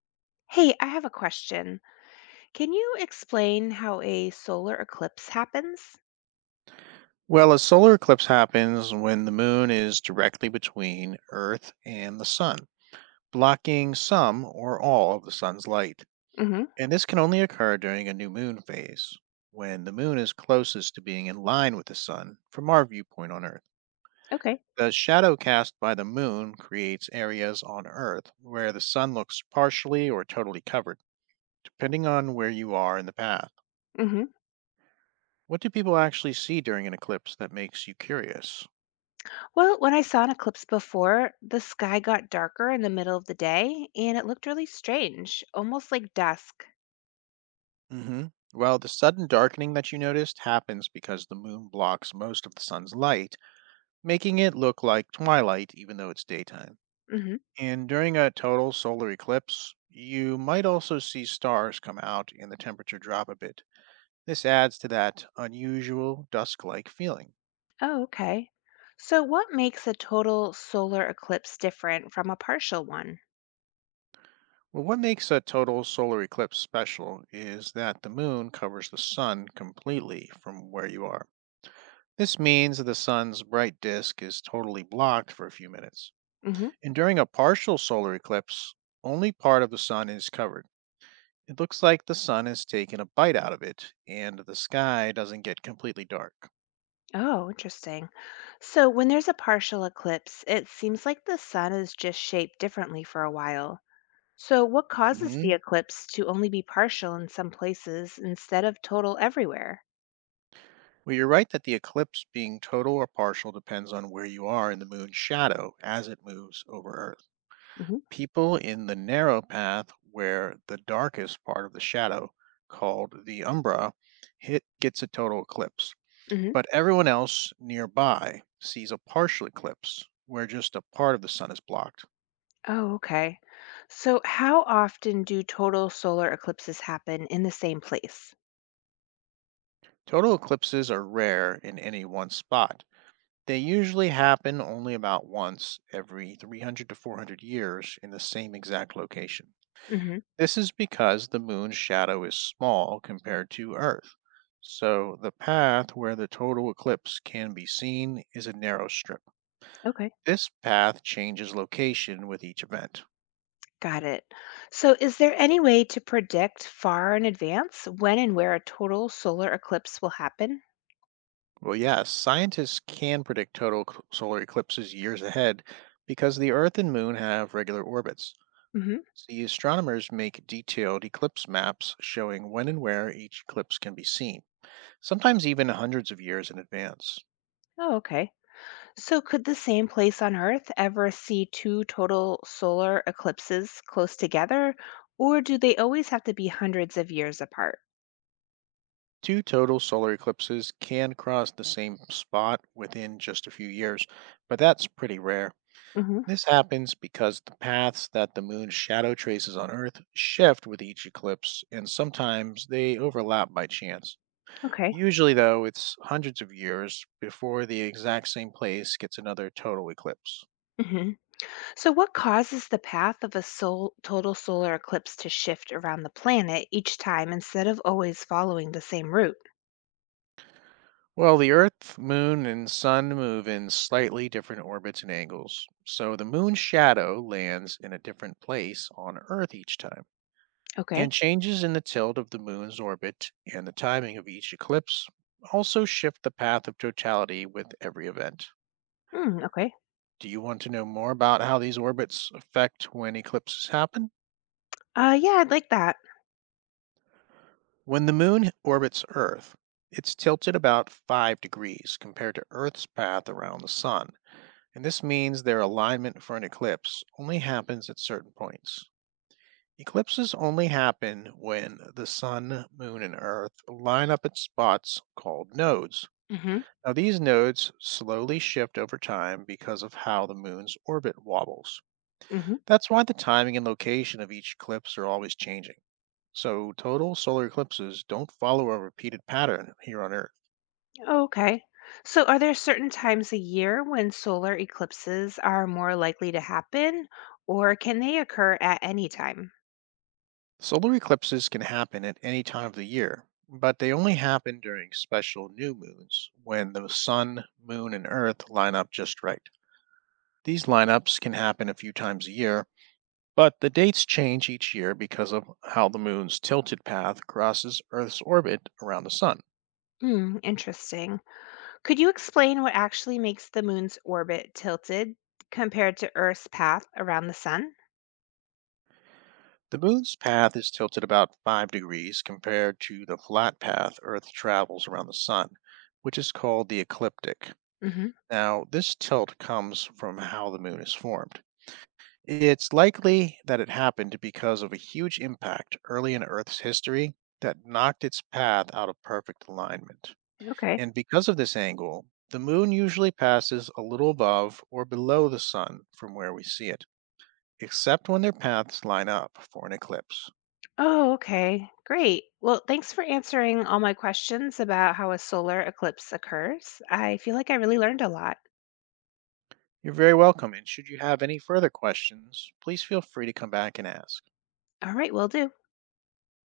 Hey, I have a question. Can you explain how a solar eclipse happens? Well, a solar eclipse happens when the moon is directly between Earth and the sun, blocking some or all of the sun's light. Mm-hmm. And this can only occur during a new moon phase, when the moon is closest to being in line with the sun from our viewpoint on Earth. Okay. The shadow cast by the moon creates areas on Earth where the sun looks partially or totally covered, depending on where you are in the path. Mm-hmm. What do people actually see during an eclipse that makes you curious? Well, when I saw an eclipse before, the sky got darker in the middle of the day and it looked really strange, almost like dusk. Hmm. Well, the sudden darkening that you noticed happens because the moon blocks most of the sun's light, making it look like twilight even though it's daytime. Mm-hmm. And during a total solar eclipse, you might also see stars come out and the temperature drop a bit. This adds to that unusual dusk like feeling. Oh, okay. So, what makes a total solar eclipse different from a partial one? Well, what makes a total solar eclipse special is that the moon covers the sun completely from where you are. This means that the sun's bright disk is totally blocked for a few minutes. Mm-hmm. And during a partial solar eclipse, only part of the sun is covered. It looks like the sun has taken a bite out of it, and the sky doesn't get completely dark. Oh, interesting. So, when there's a partial eclipse, it seems like the sun is just shaped differently for a while. So, what causes the Hmm. eclipse to only be partial in some places instead of total everywhere? Well, you're right that the eclipse being total or partial depends on where you are in the moon's shadow as it moves over Earth. Hmm. People in the narrow path where the darkest part of the shadow, called the umbra, hit gets a total eclipse. Hmm. But everyone else nearby sees a partial eclipse where just a part of the sun is blocked. Oh, okay. So, how often do total solar eclipses happen in the same place? Total eclipses are rare in any one spot. They usually happen only about once every 300 to 400 years in the same exact location. Hmm. This is because the moon's shadow is small compared to Earth. So the path where the total eclipse can be seen is a narrow strip. Okay. This path changes location with each event. Got it. So, is there any way to predict far in advance when and where a total solar eclipse will happen? Well, yes, scientists can predict solar eclipses years ahead because the Earth and Moon have regular orbits. Hmm. So the astronomers make detailed eclipse maps showing when and where each eclipse can be seen, sometimes even hundreds of years in advance. Oh, okay. So, could the same place on Earth ever see two total solar eclipses close together, or do they always have to be hundreds of years apart? Two total solar eclipses can cross the same spot within just a few years, but that's pretty rare. Hmm. This happens because the paths that the moon's shadow traces on Earth shift with each eclipse, and sometimes they overlap by chance. Okay. Usually, though, it's hundreds of years before the exact same place gets another total eclipse. Hmm. So, what causes the path of a total solar eclipse to shift around the planet each time instead of always following the same route? Well, the Earth, Moon, and Sun move in slightly different orbits and angles, so the Moon's shadow lands in a different place on Earth each time. Okay. And changes in the tilt of the moon's orbit and the timing of each eclipse also shift the path of totality with every event. Mm, okay. Do you want to know more about how these orbits affect when eclipses happen? Yeah, I'd like that. When the moon orbits Earth, it's tilted about 5 degrees compared to Earth's path around the sun, and this means their alignment for an eclipse only happens at certain points. Eclipses only happen when the sun, moon, and Earth line up at spots called nodes. Hmm. Now, these nodes slowly shift over time because of how the moon's orbit wobbles. Hmm. That's why the timing and location of each eclipse are always changing. So, total solar eclipses don't follow a repeated pattern here on Earth. Oh, okay. So, are there certain times a year when solar eclipses are more likely to happen, or can they occur at any time? Solar eclipses can happen at any time of the year, but they only happen during special new moons when the sun, moon, and Earth line up just right. These lineups can happen a few times a year, but the dates change each year because of how the moon's tilted path crosses Earth's orbit around the sun. Hmm, interesting. Could you explain what actually makes the moon's orbit tilted compared to Earth's path around the sun? The moon's path is tilted about 5 degrees compared to the flat path Earth travels around the sun, which is called the ecliptic. Hmm. Now, this tilt comes from how the moon is formed. It's likely that it happened because of a huge impact early in Earth's history that knocked its path out of perfect alignment. Okay. And because of this angle, the moon usually passes a little above or below the sun from where we see it, except when their paths line up for an eclipse. Oh, okay. Great. Well, thanks for answering all my questions about how a solar eclipse occurs. I feel like I really learned a lot. You're very welcome, and should you have any further questions, please feel free to come back and ask. All right, will do.